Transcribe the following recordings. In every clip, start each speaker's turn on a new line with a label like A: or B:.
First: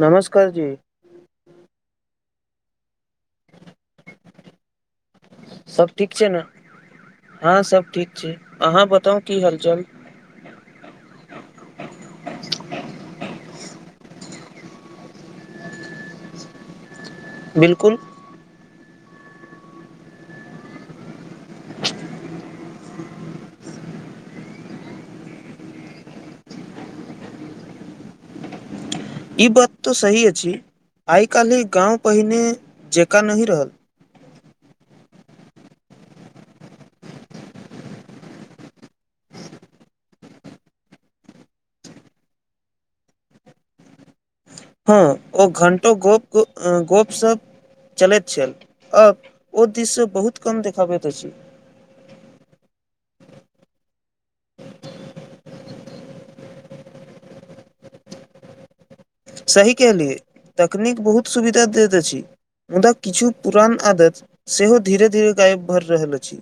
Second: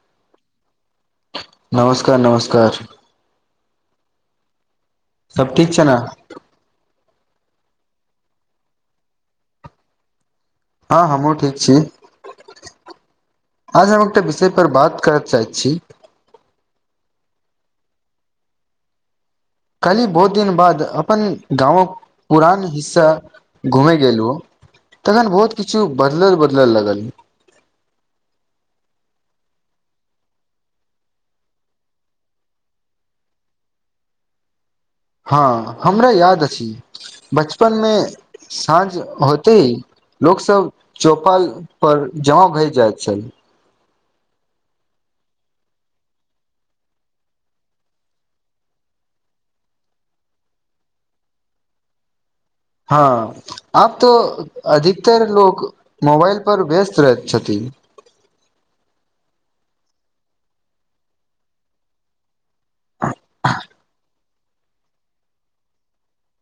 A: नमस्कार जी
B: नमस्कार, नमस्कार। सभ ठीक छै न।
A: हँं सब ठीक छै, अहाँ बताउ की हाल-चाल।
B: हँ हमहुँ ठीक छी। आज हम एकटा विषय पर बात करय चाहैत छी।
A: बिल्कुल।
B: कल्हि बहुत दिन बाद अपन गामक पुरान हिस्सा घुमय गेलहु। तखन बहुत किछु बदलल-बदलल लगल।
A: ई बात तऽ सही अछि। आइ-काल्हिक गाँव पहिने जँका नहि रहल।
B: [unintelligible] हँ हमरा याद अछि, बचपन में साँझ होतै। लोकसभ चौपाल पर जमा भइ जाइत छल।
A: हँ ओ घण्टों गप-गप्प सब। चलैत छल, आब ओ दृश्य बहुत कम देखाबैत अछि।
B: [unintelligible] आब तो अधिकतर लोक मोबाइल पर व्यस्त रहैत छथिन।
A: सही कहलियै, तकनीक बहुत सुविधा दैत अछि। मुदा किछु पुरान आदत सेहो, धीरे- धीरे गायब भऽ रहल अछि।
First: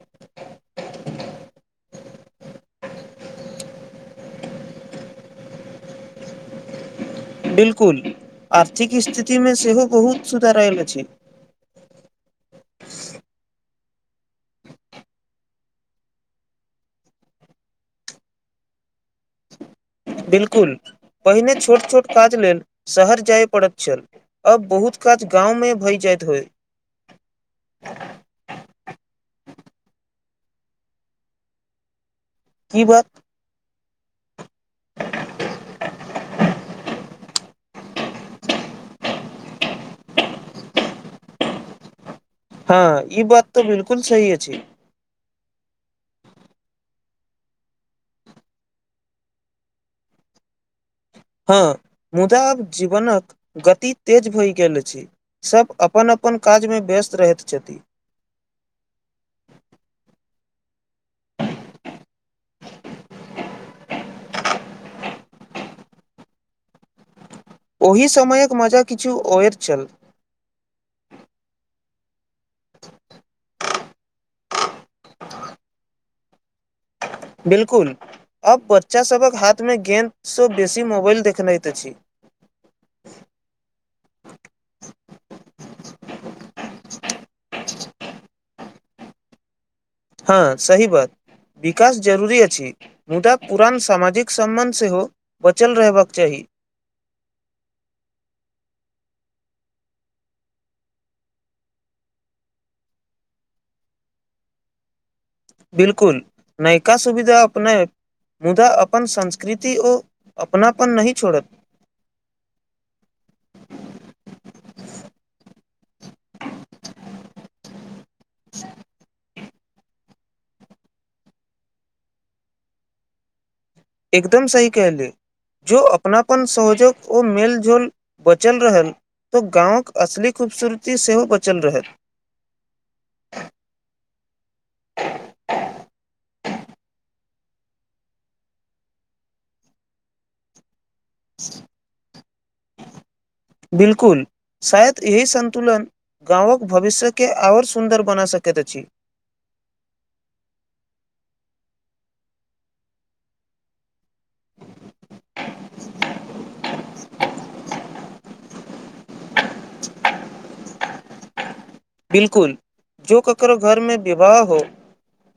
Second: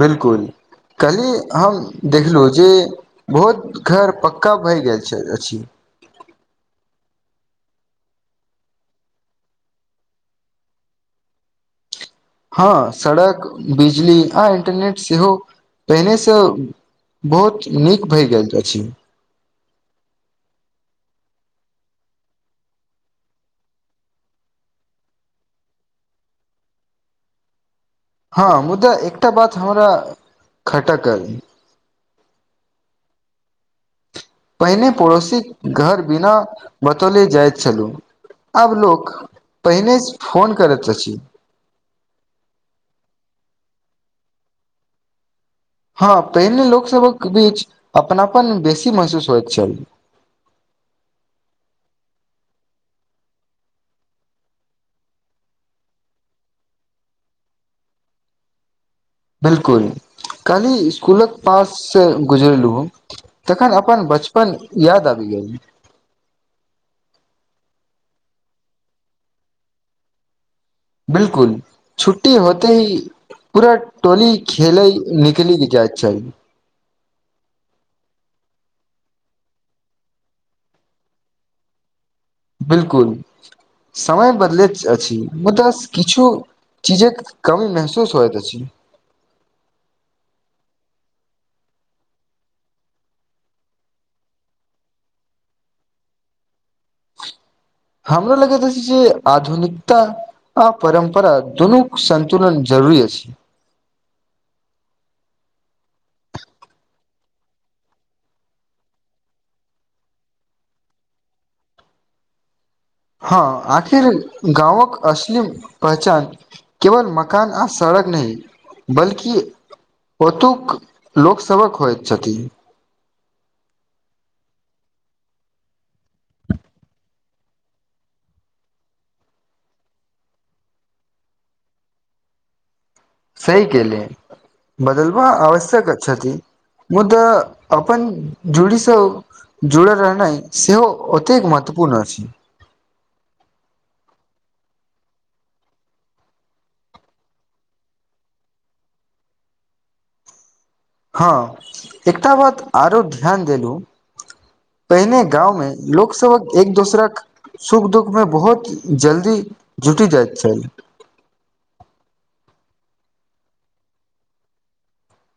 B: 'बिलकुल' कैलही हम देखलहुँ जे, बहुत घर पक्का भए गेल अछि। [unintelligible]
A: 'बिल्कुल' आर्थिक स्थितिमे, सेहो बहुत सुधार आयल अछि।
B: हँ सड़क, बिजली, आ इंटरनेट, सेहो पहिनेसँ बहुत नीक भेल जायत अछि।
A: 'बिलकुल' पहिने छोट -छोट काज लेल, शहर जाय पड़ैत छल, अब बहुत काज गाँमे भय जाइत होय।
B: [unintelligible] हँ, मुदा एकटा बात हमरा खटकल!
A: की बात?
B: पहिने पड़ोसीक घर बिना बतौले जाइत छलू। आब लोक पहिने फोन करैत अछि।
A: हँ, ई बात तऽ 'बिलकुल' सही अछि।
B: हँ, पहिने लोकसभक बीच अपनापन बेसी महसूस होयत छल। [unintelligible]
A: हँ, मुदा आब जीवनक गति तेज भए गेल अछि, सभ अपन -अपन अपन काजमे व्यस्त रहैत छथि।
B: 'बिलकुल' काल्हि स्कूलक पास से गुजरेलु, तखन अपन बचपन याद आबि गेल।
A: ओहि समयक मजा किछु ओयर चल।
B: 'बिलकुल' छुट्टी होते ही पूरा टोली खेलै निकली जाय छल।
A: 'बिलकुल'। आब बच्चासभक हाथमे, गेन्दसँ बेसी मोबाइल देखनेैत अछि।
B: 'बिलकुल' समय बदले अछि, मुदा किछु चीजक कमी महसूस होइ त अछी।
A: हँ, सही बात। विकास जरूरी अछि, मुदा पुरान सामाजिक सम्बन्ध सेहो, बचल रहबाक चाही।
B: हमरा लगेत अछि जे आधुनिकता- आ परम्परा, दुोनूक सन्तुलन जरूरी अछि।
A: 'बिलकुल' नयका सुविधा अपने मुदा अपन संस्कृति ओ अपनापन नहि छोड़त।
B: [unintelligible] हँ, आखिर गाँवक असली पहचान केवल मकान आ सड़क फक नहि, बल्कि ओतुक लोकसभक होइत छथिन।
A: एकदम सही कहलियै। जो अपनापन, सहयोग, ओ मेलझोल बचल रहल। तऽ गामवक असली खूबसूरती, सेहो बचल रहत।
B: सही कहलउ बदलबा आवश्यक छथि। मुदा अपनन जुड़ीसँ जुड़ल रहनाइ सेहो ओतेक महत्वपूर्ण अछि।
A: बिलकुल। शायद, एहि सन्तुलन गामक भविष्यके आओर सुन्दर बना सकैत अछि।
B: [unintelligible] हँ, एकटा बात आरो ध्यान देलहुँ। पहिने गाँंव में लोक सबहक एक- दोसराक सुख- दुःख में बहुत जल्दी। जुटी जाइत छल।
A: बिल्कुल, जो ककरो घरमें विवाह हो।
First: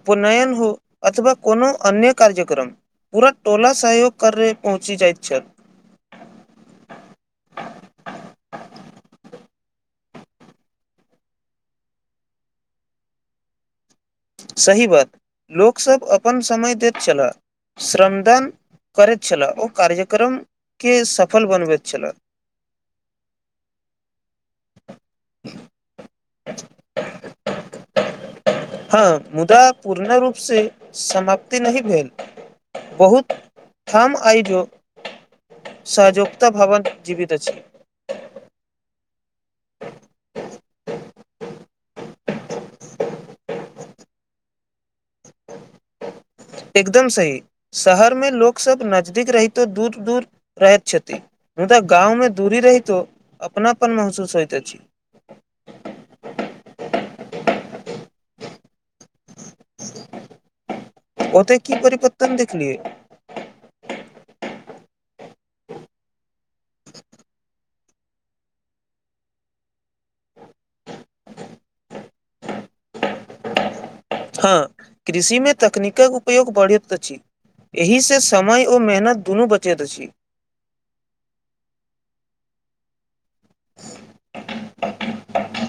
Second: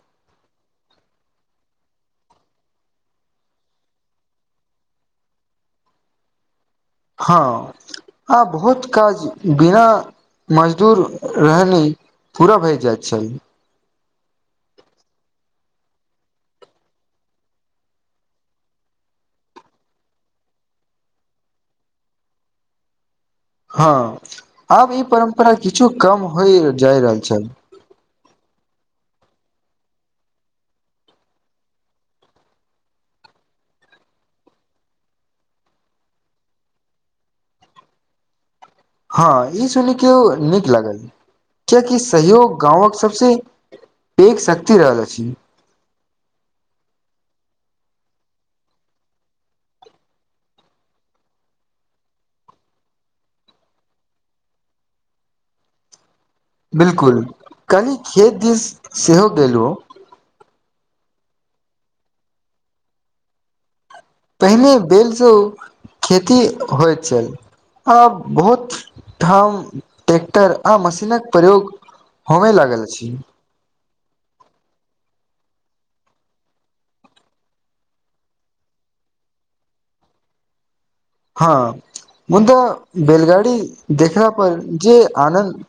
A: उपनयन हो, अथवा कोनो अन्य कार्यक्रम। पूरा टोला सहयोग करे पहुँचि जाइत छल।
B: हँ, आब बहुत काज बिना। मजदूर रहने पूरा भय जाइत छल।
A: सही बात, लोकसभ अपन समय दैत छलाह। श्रमदान करैत छलाह, ओ कार्यक्रमके सफल बनबैत छलाह।
B: हँ आब ई परम्परा। किछु कम होइ जाइ रहल छल।
A: हँ, मुदा पूर्ण रूप से समाप्ति नहि भेल। बहुत ठाम आइजो। सहजोकता भावन जीवित अछी।
B: हँ ई सुन के नीक लागल, कियाकि सहयोग गाँंवक सबसे। एक शक्ति रहल अछि।
A: एकदम सही, शहर में लोक सब नजदीक रहितो दूर-दूर रहैत छथि। मुदा गाँवमें, दूरी रहितो अपनापन महसूस होइत अछि।
B: [unintelligible] बिल्कुल, कनि खेत दिस सेहो गेलो।
A: ओते की परिवर्तन देखलिय।
B: पहिने बेलसँ ओ खेती होइत छल। आब बहुत ठाम ट्रैक्टर आ मशीनक प्रयोग। होमै लागल अछि।
A: हँ, कृषि में तकनीकक उपयोग बढ़ैत अछि। एहिसँ समय ओ मेहनत दुनू बचैत अछि।
B: हँ। मुदा बैेलगाड़ी देखला पर जे आनन्द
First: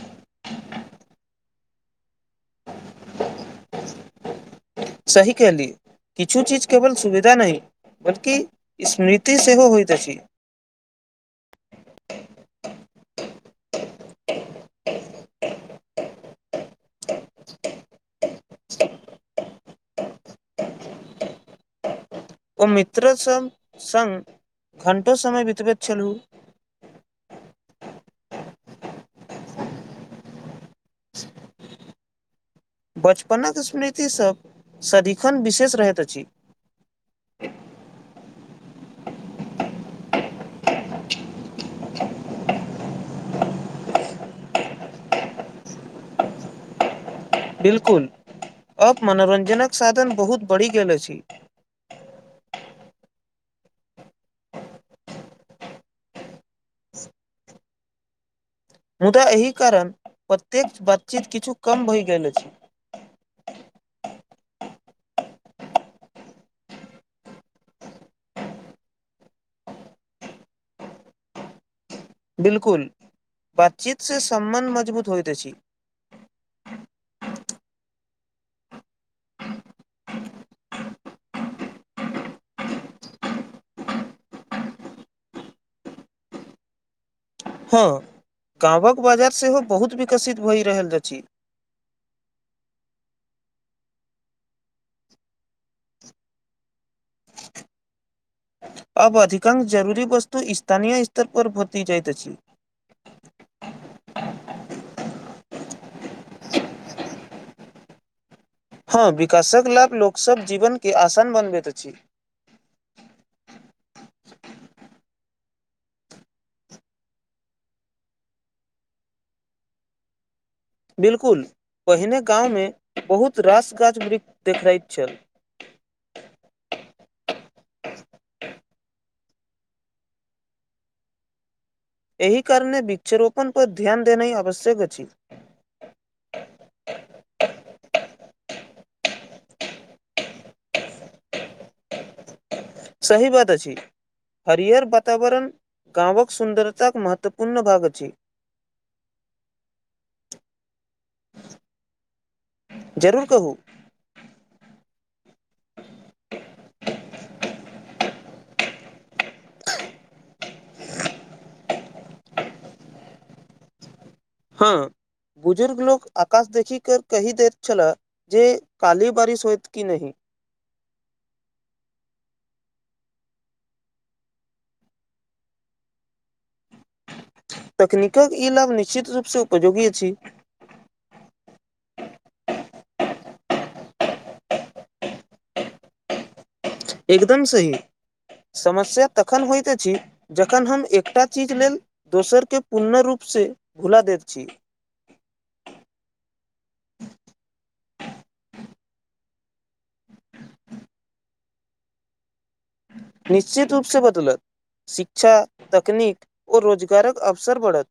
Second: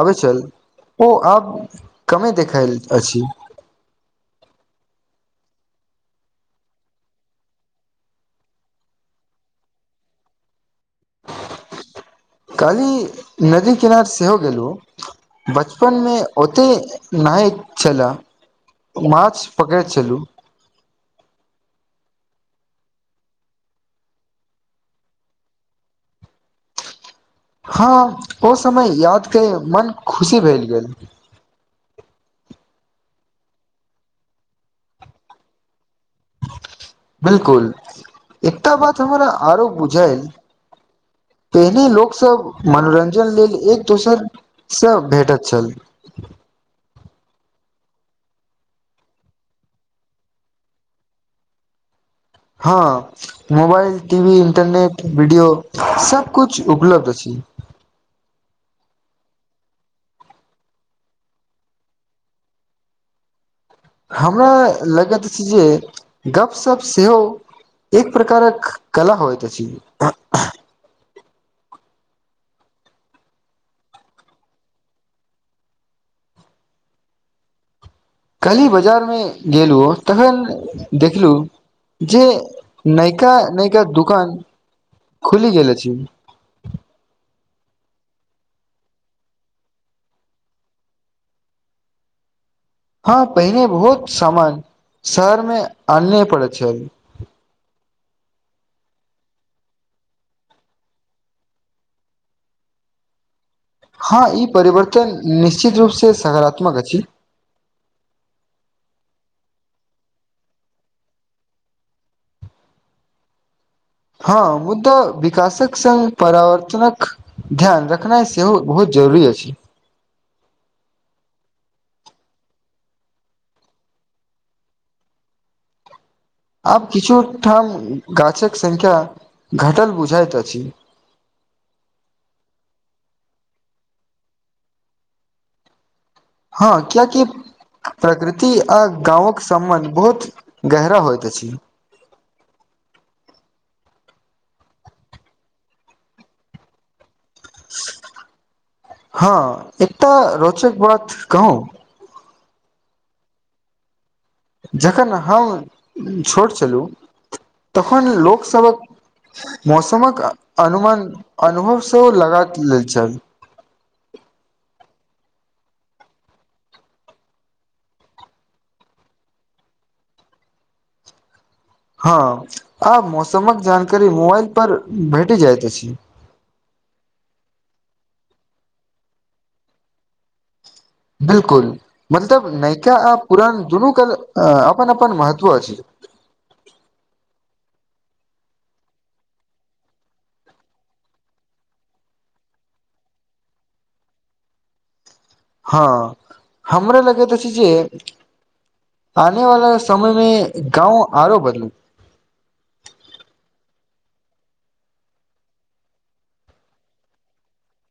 B: आबै छल। ओ आब कमे देखायल अछि।
A: सही कहली, किछु चीज केवल सुविधा नहि। बल्कि स्मृति सेहो होइत अछि।
B: काल्हि नदी किनार सेहो गेलहुँ। बचपन में ओते नहायत छेला। माँछ पकड़ै छलू।
A: ओ मित्रसभ सङ्ग घण्टो समय बितबैत छलहुँ।
B: [unintelligible] हँ, ओ समय यादके मन खुशी भेल गेल।
A: बचपनक स्मृति सभ सदिखन विशेष रहैत अछि।
B: बिल्कुल, एकटा बात हमरा आरो बुझायल। [unintelligible] पहिने लोकसभ मनोरञ्जन लेल एक-दोसरसँ भेटत छल।
A: बिल्कुल, अब मनोरञ्जनक साधन बहुत बढ़ि गेल अछि।
B: हां, मोबाइल, टीवी, इंटरनेट, वीडियो सब किछु उपलब्ध छै। [unintelligible]
A: मुदा एहि कारण प्रत्येक बातचीत किछु कम भइ गेल अछि।
B: हमरा लगैत अछि जे गपशप सेहो एक प्रकारक कला होइत अछि।
A: बिलकुल, बातचीत से सम्बन्ध मजबूत होइत अछि।
B: [unintelligible] काल्हि बाजारमे गेलहुँ तखन देखलहुं जे नायका नायिका दुकान खुलि गेल अछि।
A: हां, गाँवक बाजार सेहो बहुत विकसित भए रहल अछि।
B: [unintelligible] हँ पहिने बहुत सामान शहर मे आनय पड़ैत छल। [unintelligible]
A: अब अधिकांश जरूरी वस्तु स्थानीय स्तर पर भेटि जाइत अछि।
B: [unintelligible] हँ ई परिवर्तन निश्चित रूप से सकारात्मक अछि।
A: हँ विकासक लाभ लोकसभक जीवनके आसान बनबैत अछि।
B: हँ मुदा विकासक संग परिवर्तनक ध्यान रखनाइ सेहो बहुत जरूरी अछि।
A: बिलकुल पहिने गाममे बहुत रास गाछ वृक्ष देखाइत छल।
B: आब किछुठाम गाछक संख्या घटल बुझाइत अछि।
A: एहि कारण वृक्षारोपण पर ध्यान देनाइ आवश्यक अछि।
B: हँ कियाकि प्रकृति आ गाँवक सम्बन्ध बहुत गहरा होइत अछि। [unintelligible]
A: सही बात अछि हरियर वातावरण गाँवक सुन्दरताक महत्वपूर्ण भाग अछि
B: हँ एकटा रोचक बात कहु
A: जरूर कहु
B: जखन हम छोट छलहुँ तखन लोकसभक मौसमक अनुमान अनुभव सं लगा लैत छल। [unintelligible]
A: हँ। बुजुर्ग लोक आकाश देखि के कहि दैत छलाह जे काल्हि बारिश होयत कि नहि
B: हँ, आ मौसमक जानकारी मोबाइल पर भेटि जाइत अछि।
A: तकनीकक ई लाभ निश्चित रूपसँ उपयोगी अछि।
B: बिलकुल, मतलब नयका आ पुरान दुनूके अपन अपन महत्व अछि‌। [unintelligible]
A: एकदम सही। समस्या तखन होइत अछि जखन हम एकटा चीज लेल दोसरकेँ पूर्णरूप से भुला देैत छी।
B: हँ, हमरा लगैत अछि जे आने वला समय मे गाँव आरो बदलि
A: निश्चित रूप से बदलत शिक्षा, तकनीकक, ओ रोजगारक अवसर बढ़त।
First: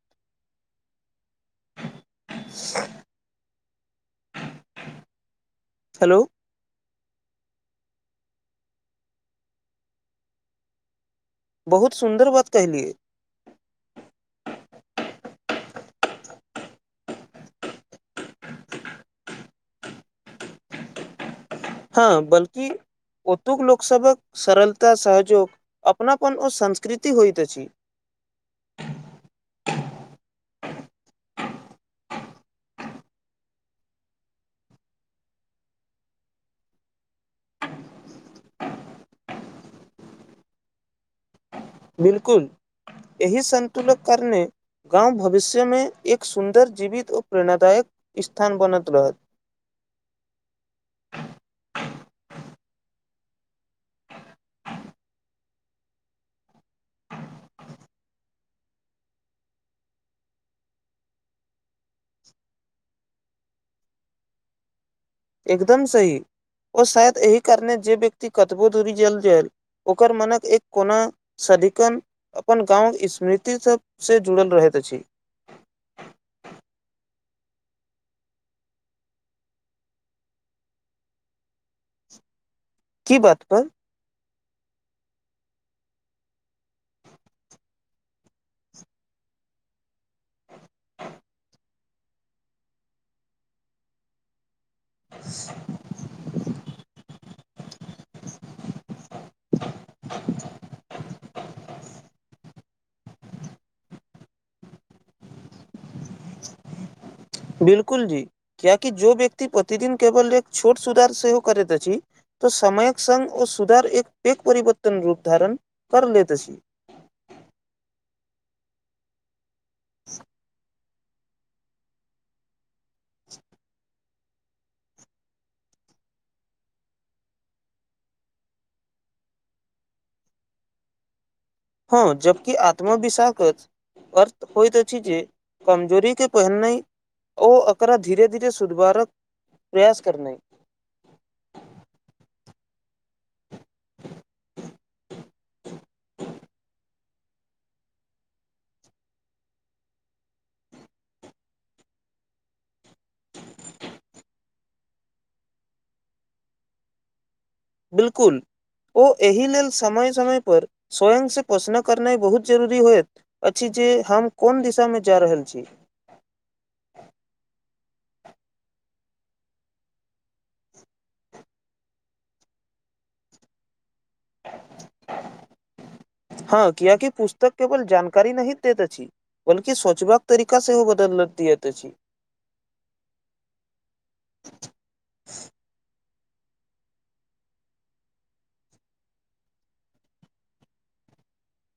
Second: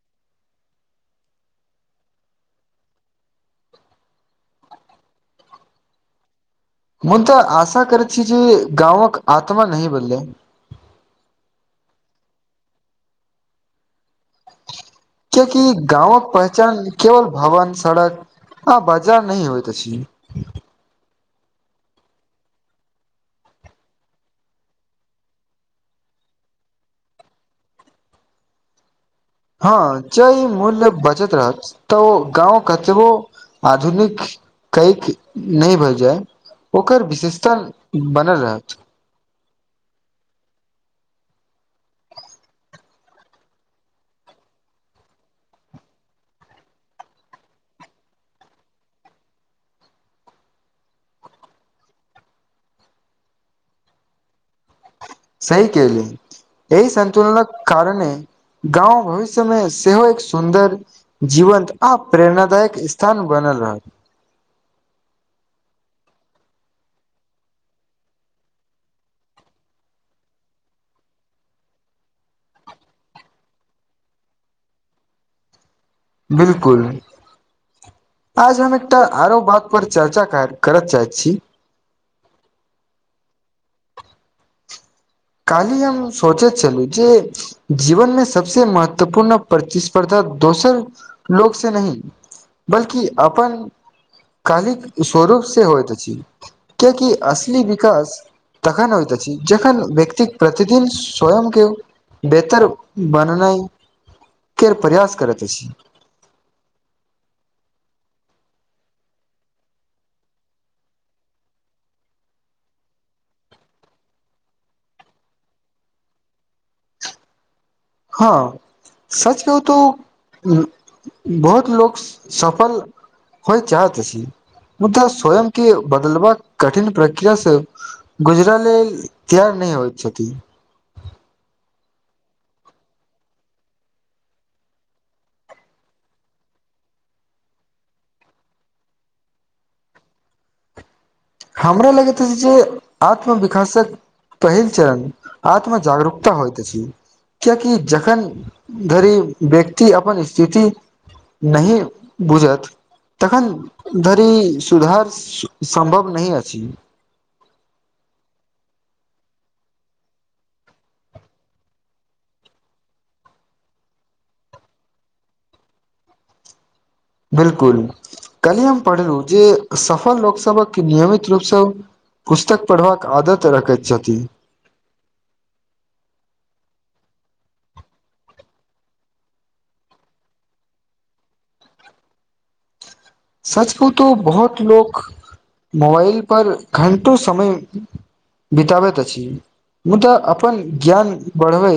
A: स [unintelligible] हेलो!
B: मुदा आशा करै छी जे, गाँवक आत्मा नहि भेलइ।
A: बहुत सुन्दर बात कहलियै।
B: कियकि गाँवक पहचान, केवल भवन, सड़क हँ, बजह नहि होइत अछि।
A: हँ, बल्कि ओतुक लोकसभक सरलता, सहयोग, अपनापन ओ संस्कृति होइत अछि।
B: [unintelligible] हँ, जे ई मूल्य बचत रहत, तऽ ओ गाँव कतबो आधुनिक कैक नहि भए जाय। ओकर विशेषता बनल रहत।
A: 'बिलकुल' एहि सन्तुलक कारणे गामव भविष्यमे, एक सुन्दर जीवित आ प्रेरणादायक स्थान बनल रहत।
B: [unintelligible] सही केहलउ, एहि सतुलनक कारणे गाँंव भविष्य मे, सेहो एक सुन्दर जीवन्त आ प्रेरणादायक स्थान बनल बनल रहत।
A: एकदम सही, ओ शायद एहिह कारणे जे व्यक्ति कतबो धूरी जल जल ओकर मनक एक कोना सदिकन अपन गाँवक स्मृति से जुड़ल रहत। त छी।
B: 'बिलकुल'। आज हम एकटा आरो बात पर चर्चा कैत करय चाहैत छी।
A: की बात पर?
B: काल्हि हम सोचैत छललू, जे जीवनमे सबसे महत्वपूर्ण प्रतिस्पर्धा दोसर लोको से नहि, बल्कि अपन कालि स्वरूप से होइत अछि, कियाकि इ बिकास तखन होइत अछि, जखन बि दिक प्रतिदिन स्वयं के बेहतर बननै केर प्रयास करैत अछी।
A: बिलकुल जी! कियाकि जो व्यक्ति प्रतिदिन केवल एक छोट सुधार सेहो करैत अछि। तऽ समयक संग ओ सुधार एक पेघ परिवर्तन रूप धारण कर लेत अछी।
B: हँ, सच कहु त बहुत लोको सफल होइ चाहत अछि। मुदा स्वयं के बदलवा कठिन प्रक्रिया से गुजलेल त्याग नहि होइ छथि।
A: जबकि आत्मा विशाक्त अछि। अर्थ होइत अछि जे, कमजोरी के पहिने। ओ एककरा धीरे -धीरे सुधारक प्रयास करनै।
B: हमरा लगैत अछि जे, आत्मविकासक पहिल चरण आत्म जागरूकता होइत अछि। कियकि जखन धरि व्यक्ति अपन स्थिति! नहि बुझत, तखन धरि सुधार सम्भव न अछि।
A: बिलकुल। ओ एहि लेल समय समय पर स्वयंसँ क्वसचन करनाइ बहुत जरूरी होइत अछि। जे हम कोन दिशामे जा रहल छी।
B: बिलकुल। काली हम पढ़लहुँ जे सफल लोकसभक क नियमित रूपसँ पुस्तक पढ़बाक आदत रखैत छथि।
A: हँ कियकि पुस्तक केवल जानकारी नही दैत अछि बल्कि सोचबाक तरीका सेहो बदल दियत अछि।
B: सच कहू तो बहुत लोक मोबाइल पर घंटो समय बिताबैत अछि मुदा अपन ज्ञान बढ़बै